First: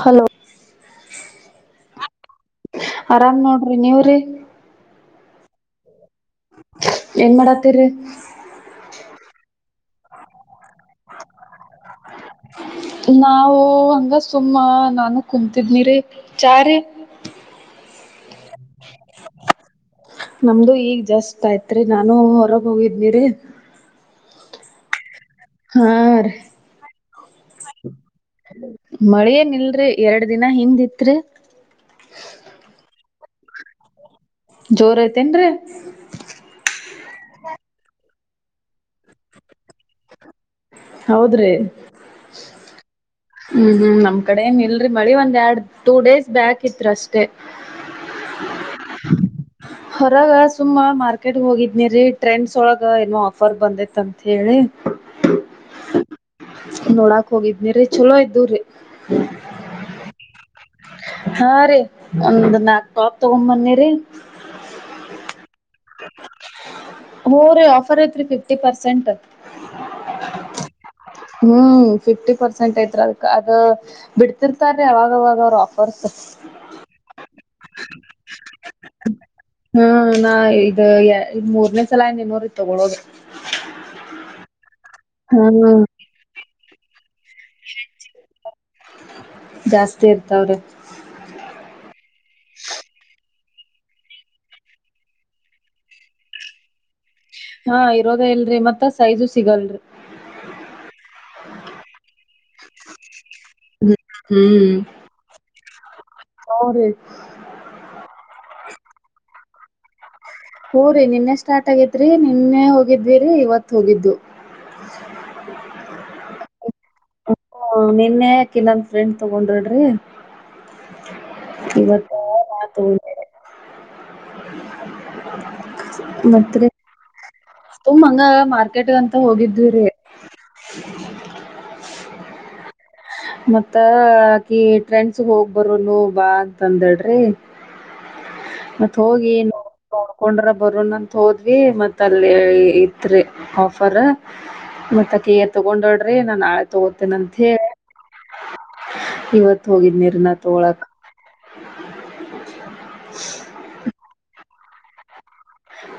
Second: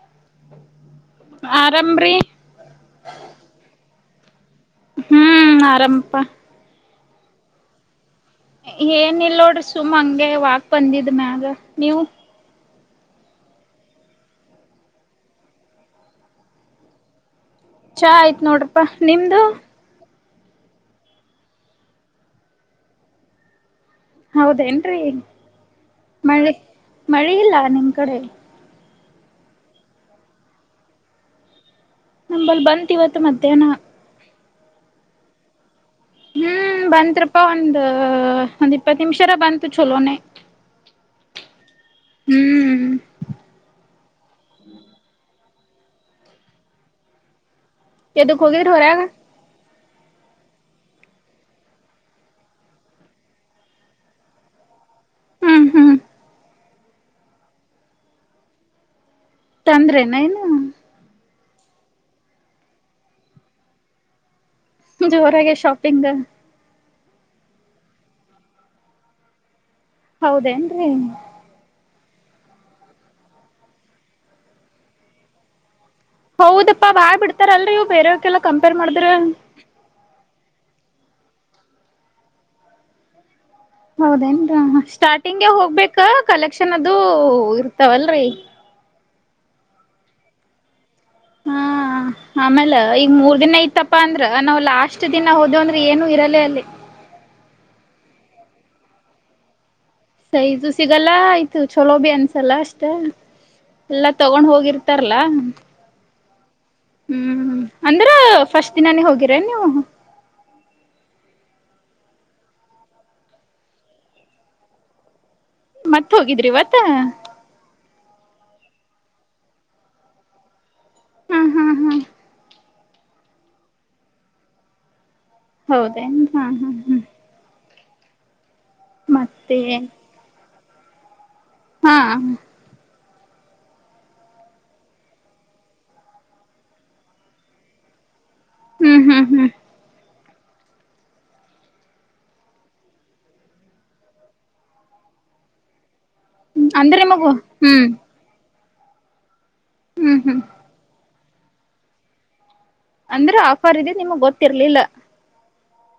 hello ಆರಾಮ್ರೀ ಆರಾಮ್ ನೋಡ್ರಿ ನೀವ್ರಿ ಹ್ಮ [unintelligible] ಹ್ಮ್ ಆರಾಮಪ್ಪಾ ಏನ್ ಮಾಡತ್ತರಿ ಏನಲ್ೋಡಿ ಸುಮ್ ಹಂಗೆ ವಾಕ್ ಬಂದಿದ್ ಮ್ಯಾಗ ನೀವು ನಾವು ಹಂಗ ಸುಮ್ಮ ನಾನ ಕುೂಂತಿದ್ನಿರಿ ಚಾರ ಚಾ ಆಯ್ತ್ ನೋಡ್ರಪ್ಪಾ ನಿಮ್ದು ನಮ್ದು ಈಗ್ ಜಸ್ಟ್ ಆಯ್ತ್ರಿ ನಾನು ಹೊರಗ್ ಹೋಗಿದನಿರಿ ಹೌದೇನ್ೀ ಹಾ ರೀ ಮಳೆ ಇಲ್ಲ ನಿಮ [unintelligible] ಕಡೆ [unintelligible] ಮಳೇನ್ ಇಲ್ರಿ ಎರಡ್ ದಿನ ಹಿಂದ್ಿತ್ರಿ ನಂಬಲ್ಲಿ ಬಂದ ಇವತ್ತು ಮಧ್ಯಾಹ್ನ ಜೋರ ಐತೆೇನ್ರೀ ಹ್ಮ್ ಬಂತ್ರಪ್ಪಾ ಒಂದ ಒಂದ್ ಇಪ್ಪತ್ತು ನಿಮಿಷಾರ ಬಂತು ಚಲೋನೇ ಹೌದ್ರಿ ಹ್ಮ್ ಹ್ಮ್ ಹ್ಮ್ ನಮ್ಮ [unintelligible] ಗಡನ್ ಇಲ್ರಿ ಮಳಿ ಒಂದ್ ಎರಡು ಟೂ ಡೇಸ್ ಬ್ಯಾಕ್ ಇತ್ ಅಷ್ಟೇ ಕೆ ದುಖೋೋಗ ರ ಹರಗ [unintelligible] ಹೊರಗ ಸುಮ್ಮ ಮಾರ್ಕೆಟ್ಗೆ ಹೋಗಿದ್ನಿೀ ಟ್ರೆಂಡ್ಸ್ ಒಳಗ ಏನೋ ಆಫರ್ ಬಂದೈತ್ ಅಂತ ಹೇಳಿ ಹ್ಮ್ ಹ್ಮ್ ನೋಡಾಕ್ ಹೋಗಿದ್ನಿ್ರೀ ಚಲೋ ಇದ್ದು್ರೀ ತಂದ್ರೆನ ಏನು ಹಾ ರೀ ಒಂದ್ ನಾಕ್ ಟಾಪ್ ತಗೊ್ ಬನ್ನಿರಿ ಜೋರಾಗ ಶೊ ತಿಟಂಗ [unintelligible] ಮೂಊ ಆಫರ್ ಐತ್ರಿ ಫಿಫ್ಟಿ ಪರ್ಸೆಂಟ್ ಹೌದೇನ್ರರಿ ಹ್ಮ್ ಫಿಫ್ಟಿ ಪರ್ಸೆಂಟ್ ಐತ್ ಅದಕ್ ಅದು ಬಿಡ್ತಿರ್ತಾರೀ ಅವಾಗವಾಗ ಅವ್ರರು ಆ [unintelligible] ಹೌದಪ್ಪಾ ಬಾ್ ಬಿಡ್ತ [unintelligible] ತರ ಅಲ್ರಿ ಇವು ಬೇರೆಯವಕ್ಕೆೆಲ್ಲ ಕಂಪೇರ್ ಮಾಡಿದ್ರೆ ಇದು ಇದ್ ಮೂರ್ನೇ ಸಲ ಇ ಇನ್ನೂ ಇ ತಗೊಳೋದ ಹೌದೇನ್ ಅಷ್ಟ [unintelligible] ಸ್ಟಾರ್ಟಿಂಗ್ಗೆ ಹೋಗ್ಬೇಕಾ ಕಲೆಕ್ಷನ್ ಅದು ಇರ್ತಾವಲ್ರರಿ ಜಾಸ್ತಿ ಇರ್ತಾವ್ರೆ [inaudible] ಆಮೇಲೆ ಈಗ ಮೂರ್ ದಿನ ಇಐತ್ತಪಾ ಅಂದ್ರ ನಾವವು ಲಾಸ್ಟ್ ದಿನ ಹೋದ ಅಂದ್ರೆ ಏನು ಇರಲ್ಲ ಅಲ್ಲಿ ಹಾ ಇರೋದೇ ಇಲ್ಲರಿ ಮತ್ತ ಸೈಜು ಸಿಗಲ್ಲರಿ ಸೈಜು ಸಿಗಲ್ಲ ಆಯ್ತ ಚಲೋಬೀ ಅನ್ಸಲ್ಲ ಅಷ್ಟ ಎಲ್ಲಾ ತಗೊಂಡ್ ಹ್ಮ್ ಹೋಗಿರ್ತಾರಲ್ಲಾ ಹೂರಿ ಹ್ಮ್ ಆಂಧ್ರ ಫಸ್ಟ್ ದಿನಾನೇ ಹೋಗಿರ ಎನ್ ನೀವು ಹೋರಿ ನಿನ್ನೆ ಸ್ಟಾರ್ಟ್ ಆಗೇತ್ರಿ ನಿನ್ನೆ ಹೋಗಿದ್ವಿರಿ ಇವತ್ತು ಹೋಗಿದ್ದು ಮತ್ ಹೋಗಿದ್ರಿ ಇವತ್ತ್ ಹ ನಿನ್ನ ಯಾಕಿನ್ನಂದ ಫ್ರೆಂಡ್ ತಗೊಂಡ್ರಡಿ ಹ್ಮ ಇವತ್ತ ನತ ಹೌದೇ ಹಾ ಹ್ಮ್ ಹ್ಮ್ ಹ ಹ ಮ ಟಿಕಟ್ಗಂತ ಮತ್ತೆ ಹೋಗಿದ್ವಿರಿ ಹಾ ಮತ್ತಆಕೆ ಟ್ರೆಂಡ್ಸ್ ಹೋಗ್ಬರೋನು ಬಾ ಅಂತ ಅಂದಲ ರಿ ಮತ್ತ ಹ್ಮ್ ಹ್ಮ್ ಹೋಗಿ ಹ್ಮ್ ನೀ ತಕೊಂಡ್ರ ಬರೋನ್ ಅಂತ ಹೋದ್ವಿ ಮತ್ತ ಅಲ್ಲಿ ಇತ್ರಿ ಆಫರ್ ಮತ್ತ ಕ ತಗೊಂಡ್ರ ಅೇ ನಾನನ್ ಆಳೆ ಅಂದ್ರೆ ತಗೋತೇನೆ ನಿಮಗು ಅಂತ ಹೇಳಿ ಹ್ಮ್ ಇವತ್ತು ಹೋಗಿದ್ ಹ್ಮ್ ನೀರ್ನ ಹ್ಮ್ ತೋಳಕ ಅಂದ್ರೆ ಆಫರ್ ಇದೆ ನಿಮಗ್ ಗೊತ್ತಿರ್ಲಿಲ್ಲ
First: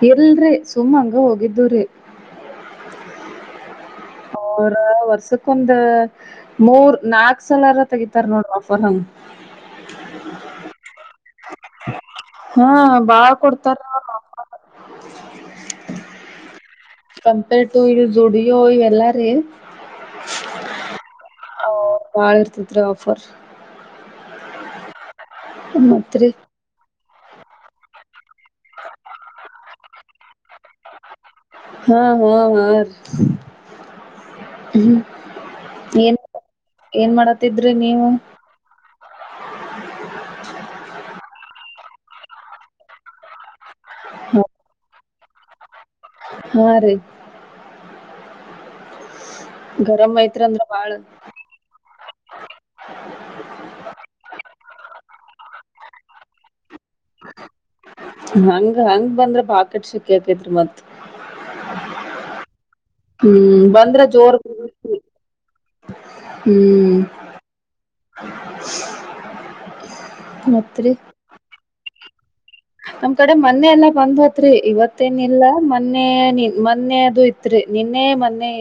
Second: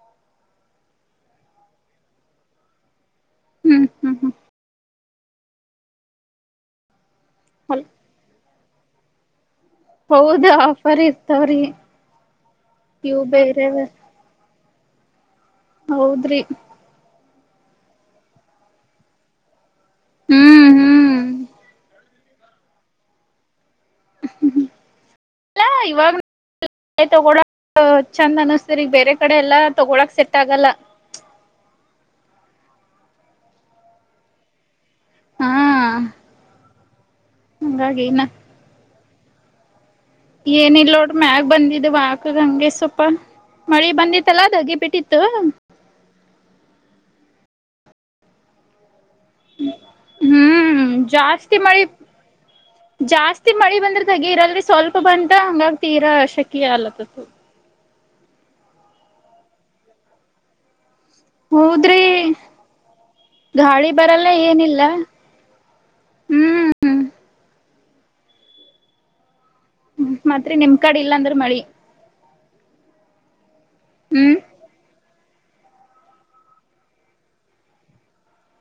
ಇಲ್ರಿ ಸುಮ್ಮಂಗ ಹೋಗಿದ್ದುರಿ ಹ್ಮ್ ಹ್ಮ್ ಹ್ಮ ಅವರ ವರ್ಷಕ್ಕೊಂದು ಮೂರ್ ನಾಲ್ಕು ಹೊಲ್ ನರ ತಗಿತರ ನೋಡ ಪಹಂ ಹೌದ ಆಫರ್ ಇರ್ತಾವ್ರಿ ಹಾ ಇವು ಬಾಳ್ ಬೇರೆವ ಕೊಡ್ತಾರ [unintelligible] ಹೌದ್ರಿ ಕಂಪೇರ್ಡ್ ಟು ಇ ಜುಡಿಯೋ ಇವೆಲ್ಲಾರೀ ಹ್ಮ್ ಹ್ಮ್ ಹ ಭಾಳ ಇರತಿ ರೀ ಆಫರ್ ಹ್ಮ ಹ್ಮ ಮತ್ತ ರಿ ತಗೋಳಕ್ ಚಂದ ಅನಿಸತರಿ ಈಗ ಬೇರೆ ಕಡೆ ಎಲ್ಲಾ ತಗೊಳಕ್ ಸೆಟ್ ಆಗಲ್ಲ ಹಾ ಹಾ ಹ್ಮ್ ಹಾ ಏನ್ ಏನ್ ಮಾಡತಿದ್ರಿ ಹಂಗಾಗಿ ನೀವು ಏನೀಲ್ ನೋಡ ಮ್ಯಾಗ ಬಂದಿದ್ ವಾಕಗ ಹಂಗೆ ಸ್ವಲ್ಪ ಮಳಿ ಬಂದಿತ್ತಲ್ಲ ದಗಿ ಬಿಟ್ಟಿತ್ತು ಹ್ ರಿ ಗರಮ ಐತ್ರ ಅಂದ್ರ ಹ್ಮ್ ಬಾಳ ಜಾಸ್ತಿ ಮಳಿ ಜಾಸ್ತಿ ಮಳಿ ಬಂದ್ರ ದಗಿರಲ್ರಿ ಸ್ವಲ್ಪ ಬಂತ ಹಂಗಾಗಿ ತೀರ ಶಕಿ ಆಗಲತದ ಹಂಗ ಹಂಗ ಬಂದ್ರ ಬಾಕೆಟ್ ಶಖಿ ಆಕೈತ್ರಿ ಮತ್ ಹೌದ್ರಿ ಹ್ಮ್ ಗಾಳಿ ಬಂದ್ರ ಬರಲ್ಲ ಜೋರ್ ಏನಿಲ್ಲ ಹ್ಮ ಹ್ಮ್ [unintelligible] ಮತ್ರಿ ನಿಮ್ ಕಡೆ ಇಲ್ಲಾಂದ್ರ ಮಳಿ ನಮ್ ಕಡೆ ನ್ನೇ ಎಲ್ಲ ಬಂದ್ ಹ್ಮ್ ಹೋತ್ರಿ ಇವತ್ತೇ ಇಲ್ಲ ಮೊನ್ನೆ ನೀ ಮೊನ್ನೆ ಅದು ಇತ್ರಿ ನಿನ್ನೆ ಮೊನ್ನೆ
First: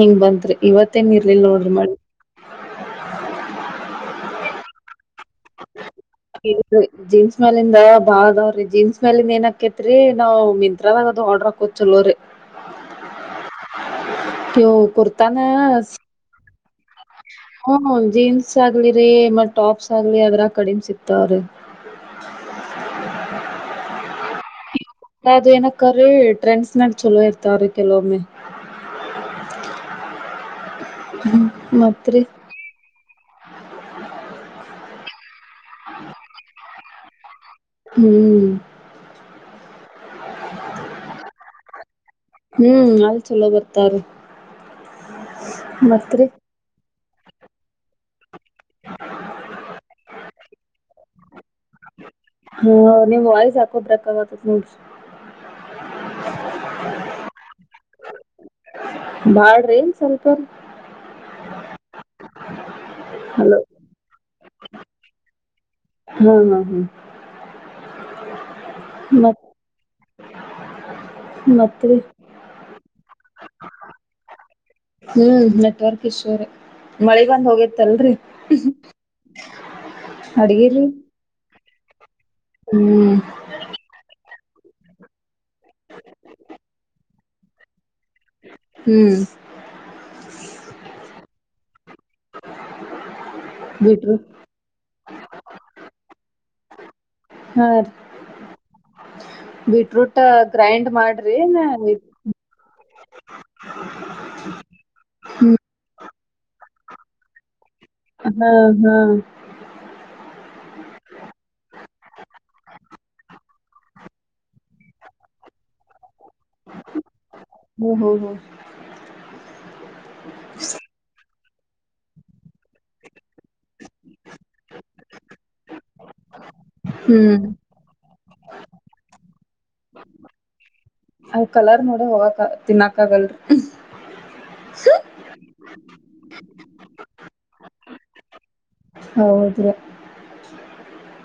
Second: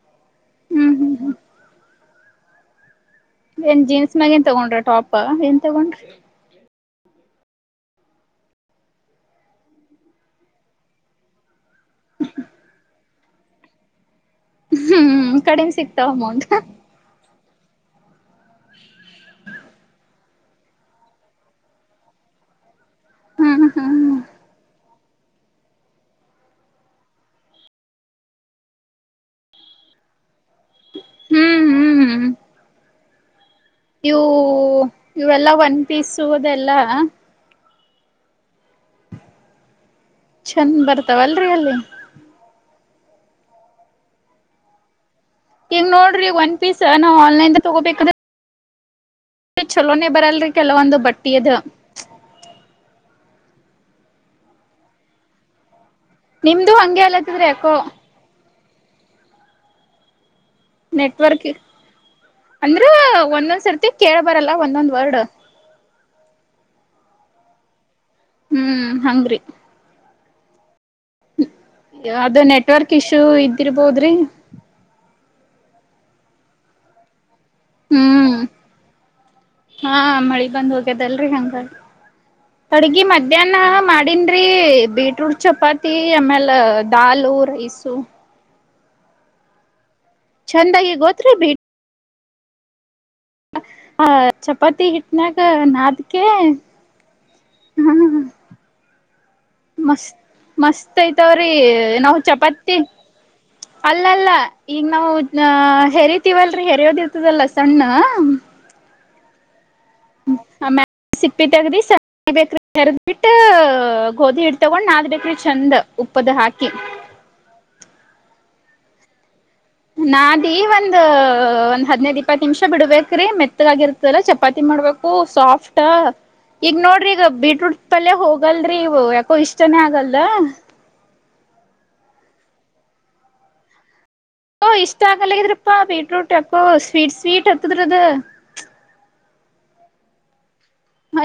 ಹಿಂಗ್ ಬಂತ ಹ್ಮ್ ಇವತ್ತೇನ್ ಹ್ಮ್ ಹ್ಮ್ ಇರ್ಲಿಲ್ಲ ನೋಡ್ರಿ ಮಳಿ [unintelligible] ಏನ್ ಜೀನ್ಸ ಮ್ಯಾಗಿಂದ ತಗೊಂಡ್ರ ಟಾಪ್ ಏನ್ ತಗೊಂಡ್ರಿ ಇಲ್ರಿ ಜೀನ್ಸ ಮೇಲಿಂದ ಬಾಳದಾವ್ರಿ ಜೀನ್ಸ ಮೇಲಿಂದ ಏನ ಆಕ್ಕೇತ್ರಿ ನಾವ್ ಮಿಂತ್ರದಾಗದು ಆರ್ಡರ್ ಹಾಕೋದ ಚಲೋರಿ ಇವು ಕುರ್ತಾನ ಹ್ಮ ಕಡಿಮೆ ಸಿಕ್ತಾವ ಅಮೌಂಟ್ ಹ್ಮ ಜೀನ್ಸ ಆಗ್ಲಿರಿ ಮ ಟಾಪ್ಸ ಆಗ್ಲಿ ಆದ್ರಾಗ್ ಕಡಿಮ ಸಿಗ್ತಾವರಿ ಹ್ಮ್ ಹ್ಮ್ ಅದು ಏನಕ್ಕ್ರೀ ಟ್ರೆಂಡ್ಸನ್ಯಾಗ ಚಲೋ ಇರ್ತಾವರಿ ಕೆಲವೊಮ್ಮೆ ಹ್ಮ ಹ್ಮ್ ಮತ್ರಿ ಹ್ಮ್ ಇವು ಇವೆಲ್ಲಾ ಒನ್ ಪೀಸ್ ಅದು ಎಲ್ಲಾ ಹ್ಮ ಚಂದ ಬರ್ತಾವ ಅಲ್ರಿ ಅಲ್ಲಿ ಹ್ಮ್ ಚಲೋ ಬರ್ತಾವ್ರಿ ಈಗ ಮತ್ರಿ ನೋಡ್ರಿ ಒಂದ್ ಪೀಸ್ ನ ಆನ್ಲೈನ್ ತಗೋಬೇಕ [unintelligible] ಚಲೋನೆ ಬರಲ್ರಿ ಕೆಲವೊಂದ ಬಟ್ಟಿ ಅದ ಹ್ ನಿಮ್ ವಾಯಸ್ ಯಾಕೋ ಬ್ರೇಕ್ ಆಗತೇತಿ ನೋಡ್ರಿ ನಿಮ್ದು ಹಂಗೆ ಆಗಲಾತೈತ್ರಿ ಯಾಕೋ ಬಾಳ್ರಿ ಸ್ವಲ್ಪ ನೆಟ್ವರ್ಕ್ ಅಂದ್ರ ಹಲೋ ಒಂದೊಂದ್ಸರ್ತಿ ಕೇೇಳಬರಲ್ಲ ಒಂದೊಂದ್ ವರ್ಡ್ ಹಾ ಹಾ ಹಾ ಹ್ಮ ಹಂಗ್ರಿ ಮತ್ [inaudible] ಮತ್ರಿ ಆದ ನೆಟ್ವರ್ಕ್ ಇಶ್ಯೂ ಇದ್ದಿರ್ಬೋದ್ರಿ ಹ್ಮ ನೆಟ್ವರ್ಕ್ ಇಶ್ಯೂರಿ ಮಳೆ ಬಂದ ಹೋಗೇತ್ತಲ್ರಿ ಹ್ಮ್ ಹಾ ಮಳಿ ಬಂದ್ ಅಡಗಿರಿ ಹೋಗ್ಯದಲ್ರರಿ ಹಂಗಾಗಿ ಅಡ್ಗಿ ಮಧ್ಯಾಹ್ನ ಮಾಡಿನ್ ಬಿ ಬೀಟ್ರೂಟ್ ಚಪಾತಿ ಆಮೇಲೆ ದಾಲ್ ಲವು ರೈಸು ಹ್ಮ್ ಚಂದಾಗಿ ಗೋತ್ರ ಬಿಟ್ಟ ಬೀಟ್ರೂಟ್ ಚಪಾತಿ ಹಿಟ್ಟನಾಗ ನಾಾದ ಕೇೇಳ ಹಾ ರೀ ಮಸ್ತ್ ಬೀಟ್ರೂಟ್ ಗ್ರೈಂಡ್ ಮಸ್ತ್ ಮಾಡ್ರಿ ಐತಾವ್ರಿ ನಾಾವ್ ಚಪಾತಿ ಅಲ್ಲ ಅಲ್ಲ ಈಗ ನಾವು ಹ್ಮ್ ಹೆರಿ ತ್ತವಲ್ರರಿ ಹೆರಯೋದಿರ್ತದಲ್ಲ ಸಣ್ಣ ಹಾ ಹಾ ಆಮ್ಯ ಸಿಪ್ಪಿ ತಗ್ರಿ ಸ ಬೇಕ್ರಿ ತರ್ದ್ಬಿಟ್ಟ ಗೋಧಿ ಹಿಟ್ಟ ತಗೊಂಡ್ ನಾದ ಬೇಕ್ರಿ ಚಂದ ಉಪ್ಪದ ಹಾಕಿ ಹ್ಮ ಹ ಹ ನಾದೀ ಒಂದು ಒಂದ್ ಹದ್ನೈದ್ ಇಪ್ಪತ್ತು ನಿಮಿಷ ಬಿಡ್ಬೇಕ್ರಿ ಮೆತ್ತದಾಗಿರ್ತಾರ ಚಪಾತಿ ಮಾಡ್ಬೇಕು ಸಾಫ್ಟ ಈಗ ನೋಡ್ರಿ ಈಗ ಹ್ಮ್ ಬೀಟ್ರೂಟ್ ಪಲ್ಲೆ ಹೋಗಿ ಹಗಲ್ರರಿ ಇವು ಯಾಕೋ ಇಷ್ಟನೆೇ ಆಗಲ್ ಅ ಕಲರ್ ನೋಡ ಹೋಗಕ್ ತಿನ್ನಕ ಆಗಲ್ರಿ ಓ ಇಷ್ಟ ಆಗಲ್ಲಿದ್ರೆ ಅಪ್ಪಾ ಬೀಟ್್ರೂಟ್ ಅಕ್ಕೋ ಸ್ವೀಟ್ ಸ್ವೀಟ್ ಎತ್ತುದರುದು ಹೌದುಾ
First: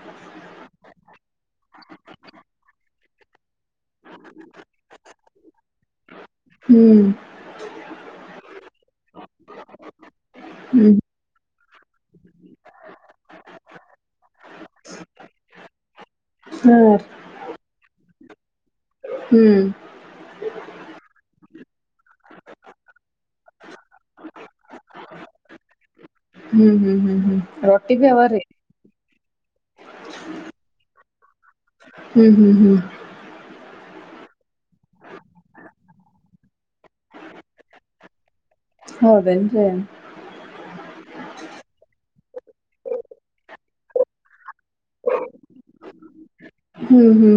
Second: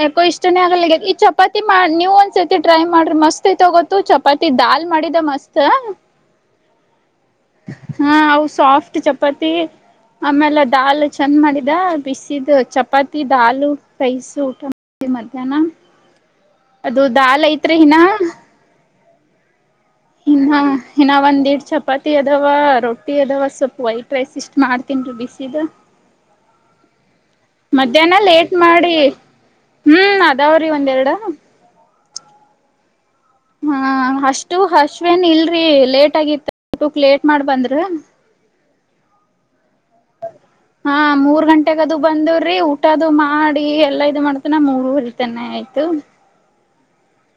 ಯಾಕೋ ಇಷ್ಟನೇ ಆಗಲಿ ಈ ಚಪಾತಿ ನೀವ ಒಂದ್ಸತಿ ಟ್ರೈ ಮಾಡ್ರಿ ಮಸ್ತ್ ಐತಗೊತ ಚಪಾತಿ ದಾಲ್ ಮಾಡಿದ ಮಸ್ತ್ ಹ್ಮ್ ಹಾ ಅವು ಸಾಫ್ಟ್ ಚಪಾತಿ ಆಮೇಲೆ ಹ್ಮ್ ದಾಲ್ ಚಂದ ಮಾಡಿದ ಬಿಸಿದ ಚಪಾತಿ ದಾಲ್ ರೈಸು ಊಟ ಮಾಡಿ ಮಧ್ಯಾಹ್ನ ಹಾ ಅದು ದಾಲ್ ಐತ್ರಿ ಇನಾ ಹ್ಮ್ ಇನ್ನ ಇನ್ನ ಒಂದ್ಡ್ ಚಪಾತಿ ಅದಾವ ರೊಟ್ಟಿ ಅದಾವ ಸ್ವಲ್ಪ ವೈಟ್ ರೈಸ್ ಇಷ್ಟ್ ಮಾಡ್ತನ್ೀ ಬಿಸಿದ ಹ್ಮ್ ಹ್ಮ್ ಹ್ಮ್ ಹ್ಮ್ ರೊಟ್ಟಿ ಬಿ ಮಧ್ಯಾಹ್ನ ಅವರಿ ಲೇಟ್ ಮಾಡಿ ಹ್ಮ್ ಅದಾವ್ರೀ ಒಂದೆರಡು ಹ್ಮ್ ಹ್ಮ್ ಹ್ಮ್ ಹ್ಮ ಅಷ್ಟು ಹಶ್ವೇನ್ ಇಲ್ರೀ ಲೇಟ್ ಆಗಿತ್ತ ಊಟಕ್ ಲೇಟ್ ಮಾಡ್ ಬಂದ್ರಿ ಹೌದೇನ್ ರಿ [unintelligible] ಹಾ ಮೂರ್ ಗಂಟೆಗದು ಬಂದವ್ರಿ ಊಟದು ಮಾಡಿ ಎಲ್ಲಾ ಇ ಮಾಡ್ತನ ಮೂರುರ್ತನೆೆ ಆಯ್ತು ಹ್ಮ್ ಹ್ಮ್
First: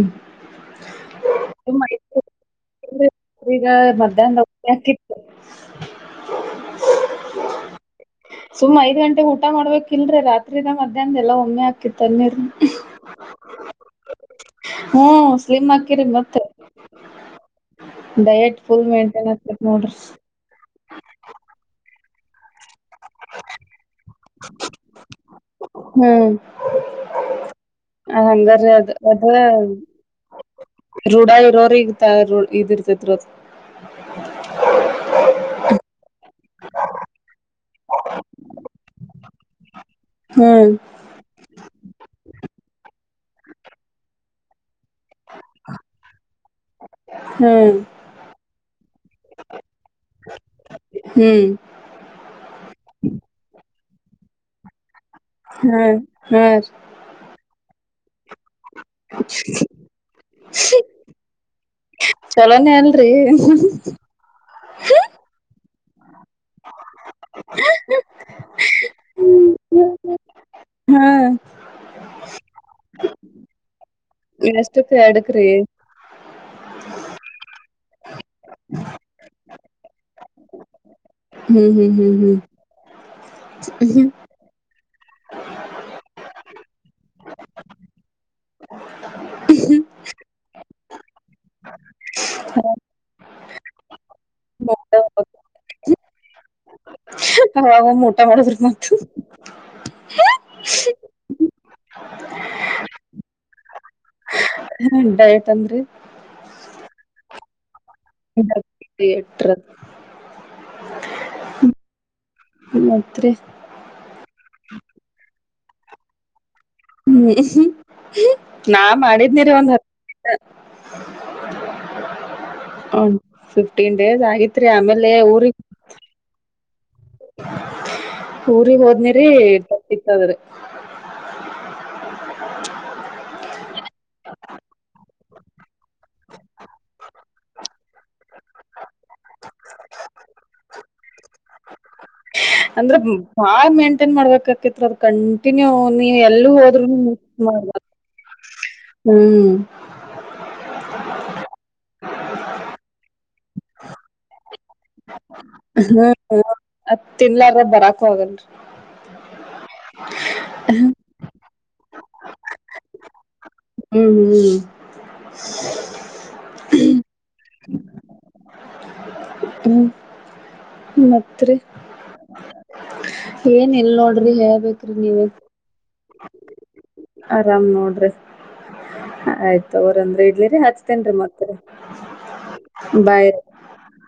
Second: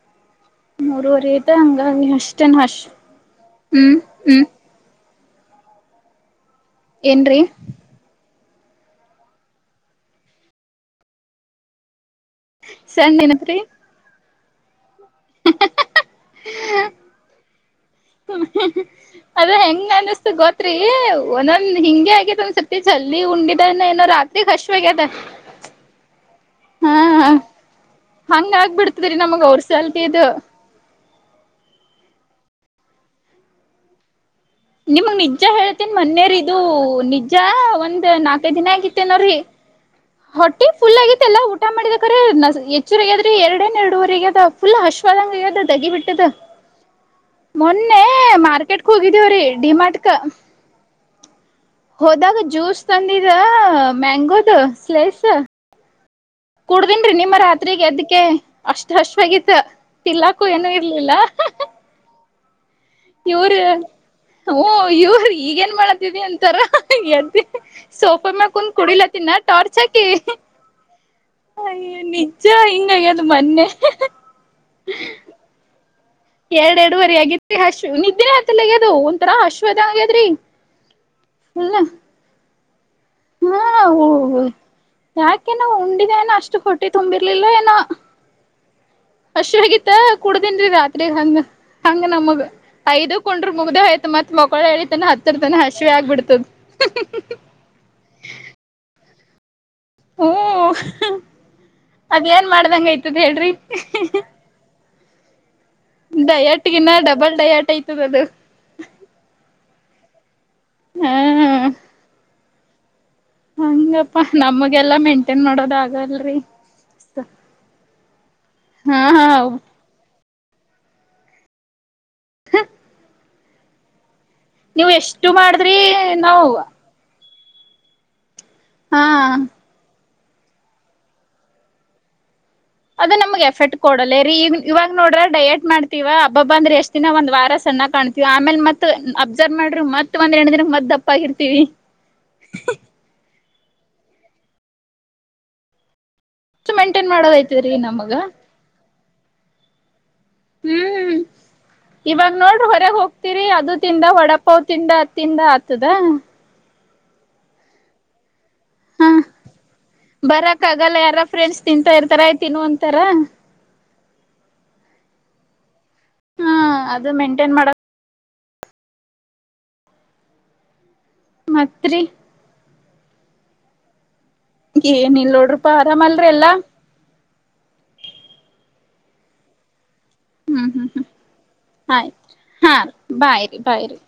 ಮೂರುವವರೆ ಮತ್ತೆ ಹಂಗ ಅಷ್ಟೇನ್ ಅಶ ಸುಮ್ ಈಗ ಮಧ್ಯಾಹ್ನ ಹಾಕಿ [unintelligible] ಹೌ [unintelligible] ಏನ್ರೀ [unintelligible] ಸುಮ್ಮ್ ಐದ ಗಂಟೆಗೆ ಊಟ ಮಾಡ್ಬೇಕ್ ಇಲ್ರರಿ ರಾತ್ರಿದ ಮಧ್ಯಾಹ್ನ ಎಲ್ಲ ಒಮ್ಮೆ ಆಕಿತ್ತು [unintelligible] ತನ್ನೆ ಸಣ್ಣ ಏನತ್ರಿ [unintelligible] ಹ್ಮ್ ಸ್ಲಿಮ್ ಹಾಕಿರಿ ಮತ್ತೆ [unintelligible] ಡಯಟ್ ಫುಲ್ ಮೇಂಟೇನ್ ನೋಡ್ರ ಕ್ಷಖ್ವ [unintelligible] ಒಂದೊಂದ ಹಿಂಗೆ ಆಗ್ಯೇದ ಒಂದ್ ಸತಿ ಜಲ್ದಿ ಉಂಡಿದ ಏನೋ ರಾತ್ರಿಗ್ ಹಷವಗ್ಯತ [unintelligible] ಹ್ಮ್ ಹಂಗ ಹಂಗರಿ ಅದ ಆಗ್ಬಿಡ್ತದ್ರಿ ಅದ ನಮಗ್ ಅವ್ರ ಸಲ್ತಿ ಇದು ರೂಢ ಇರೋರಿ [unintelligible] ತಾರ ಇದಿರ್ತಿದ್ರದು [unintelligible] ನಿಮಗ್ ನಿಜ ಹೇಳ್ತೇನ್ ಮನ್ನೆರೀ ಇದು ನಿಜ ಒಂದ್ ನಾಕೈ ದಿನ ಆಗಿತ್ತೇನೋರೀ [unintelligible] ಹೊಟ್ಟಿ ಹ್ಮ್ ಫುಲ್ ಆಗಿತ್ತಲ್ಲಾ ಊಟ ಮಾಡಿದ [unintelligible] ಅ್ರ ಹೆಚ್ಚರಿಗದ್ರೆ ಎರಡನ್ ಎರಡೂವರೆಗ್ಯದ ಫುಲ್ ಅಶ್ವಾದಂಗ ಇದ ದಗಿ ಬಿಟ್ಟದ [unintelligible] ಹ್ಮ್ ಮೊನ್ನೆ ಮಾರ್ [unintelligible] ಕೆಟ್ ಹೋಗಿದೇವ್ರೀ ಡಿಮಾಟಕ, [unintelligible] ಹ್ಮ್ ಹೋದಾಗ ಜ್ಯೂಸು [unintelligible] ತಂದಿದ ಮ್ಯಾಂಗೋದು [unintelligible] [unintelligible] ಹ್ಮ್ [unintelligible] ಕುಡದಿನ್ ರಿ ನಿಮ್ಮ ರಾತ್ರಿ [unintelligible] ಪತ್ರಿಗೆ ಎದಕ್ಕೆ [unintelligible] ಅಷ್ಟ ಹಶವ ಆಗತ್ತ ತಿನ್ಲಾಕು ಏನು ಇರ್ಲಿಲ್ಲ [unintelligible] ಚಲೋನೆ ಅಲ್ಲ [unintelligible] ಯರು [unintelligible] ಹ ಇವ್ರ ಈಗ ಏನ್ ಮಾಡತಿದಿ ಅಂತಾರಂತ ಸೋಫ ಮ್ಯ ಕುಂದ ಕುಡಿಲತ್ತಿನ ಟಾರ್ಚ್ ಹಾಕಿ ಹಾ ಅಯ ನಿಜ ಹಿಂಗ ಆಗ್ಯದ ಮೊನ್ನೆ [unintelligible] ಎಷ್ಟಪ ಎಡಕ್ರಿ [unintelligible] ಎರಡ್ ಎರಡುವರೆ ಆಗಿದಿ ಹಶ್ವ ನಿದ್ದೆ ಆತಲೆಗ್ಯದು ಒಂಥರಾ ಅಶ್ವದ ಆಗ್ಯದ್ರಿ [unintelligible] ಹ್ಮ್ ಫುಲ್ ಹ್ಮ್ ಹ್ಮ್ ಹ್ಮ್ [unintelligible] ಹಾ ಹ್ಮ್ ಹ [unintelligible] ಯಾಕೆ ನ ಉಂಡಿದ ಏನೋ ಅಷ್ಟು ಹೊಟ್ಟಿ ತುಂಬಿರ್ಲಿಲ್ಲ ಏನೋ ಹಸ ಆಗತ್ತ ಕುಡ್ದನ್ ರಾತ್ರಿ ಹಂಗ ಹಂಗ ನಮಗ ಐದ ಕೊಂಡ್ರ ಮುಗ್ದ ಆಯ್ತ ಮತ್ ಮಕ್ಕಳ ಹೇಳಿತಾನ ಹತ್ತರ ತನ ಹಶವಿ ಆಗ್ಬಿಡ್ತದ [unintelligible] ಅವಾಗ ಊಟಾ ಮಾಡದ್ರಿ ಮ [unintelligible] ಓ [unintelligible] ಅದ್ ಏನ್ ಮಾಡ್ದಂಗ ಆಯ್ತದ ಹೇಳ್ರಿ [unintelligible] ಹ ಬ [unintelligible] ತಂದರೆ [unintelligible] ನ್ನ ಡಬಲ್ ಡಯಾಟ್ ಐ ಎ ಹ್ಮ್ ಹ್ಮ ಹ ಾ ನಮಗೆಲ್ಲಾ ಮೇಂಟೇನ್ ಮಾಡೋದ ಆಗಲ್ರಿ ಹ್ಮ್ ನಾ ಹಾ ಹಾ ಮಾಡಿದನಿರಿ ಒಂದ್ [inaudible] ಹ ಫಿಫ್ಟೀನ್ ಡೇಸ್ ಆಯ ನೀವು ಎಷ್ಟು ಮಾಡಿದ್ರಿ ನಾವ ಪೂರಿ ಹೋದ್ನೇರಿ ಹಾ ಅದ್ರೆ ಅದು ನಮ್ಗೆ ಎಫೆರ್ಟ್ ಕೊಡಲ್ಲೇ ರರಿ ಈ ಇವಾಗ ನೋಡ್ರಿ ಡಯೇಟ್ ಮಾಡ್ತೀವ ಹಬ್ಬಬ್ಬ ಅಂದ್ರೆ ಎಷ್ಟ್ ದಿನ ಒಂದ ವಾರ ಸಣ್ಣ ಕಾಣ್ತೀವಿ ಆಮೇಲ್ ಮತ್ ಅಬ್ಸರ್ವ್ ಮಾಡ್ರರು ಮತ್ ಒಂದ್ ಎರಡ್ ದಿನಕ್ ಮತ್ ದಪ್ಪ ಆಗಿರ್ತಿೀವಿ ಅಂದ್ರ ಬಾ ಮೇಂಟೈನ್ ಮಾಡ್ಬೇಕಕತ್ ಅದ ಕಂಟಿನ್ಯೂ ನೀ ಎಲ್ಲೂ ಅಷ್ಟು ಹೋದ್ರೂ ಮೇಂಟೈನ್ ಮಾಡ ಮಾಡೋದೈತಿರಿ ನಮಗ ಹ್ಮ್ ಹ್ಮ್ ಇವಾಗ ನೋಡ್ರಿ ಹೊರಗೆ ಹೋಗ್ತಿೀರಿ ಅದು ತಿಂದ ಹೊಡ ಹತಿಂದ ಹತ್ತಿಂದ ಆತದ ಅತ್ ತಿನ್ಲಾರ ಬರಾಕ ಹೋಗಲ್ರರಿ ಹಾ ಬರಕ್ಕ ಆಗಲ್ಲ ಯಾರ ಫ್ರೆಂಡ್ಸ್ ತಿಂತಾ ಇರ್ತಾರ ಯ್ತಿನ್ನು ಅಂತಾರ ಹ್ಮ್ ಹ್ಮ್ ಹಾ ಅದು ಮೇಂಟೈನ್ ಮಾಡಕ್ ಹ್ಮ ಮ ಮತ್ರಿ [inaudible] ಏನ್ ಎಲ್ಲೋಡು ಡಿ ಹೇಳ್ಬೇಕ್ರೀ ನೀವ ಾಮಲ್ರಿ ಎಲ್ಲ ಆರಾಮ್ ನೋಡ್ರಿ ಆಯ್ತ ಂದ ಇಡ್ಲಿರಿ ಹ್ಮ್ ಹ್ಮ್ ಹಚ್ತೇನ್ರಿ ಮತ್ತರಿ ಹ್ಮ್ ಆಯ್ತ್ ಹಾ ಬಾಯ ಬಾಯ್ರಿ ಬಾಯ್ರಿ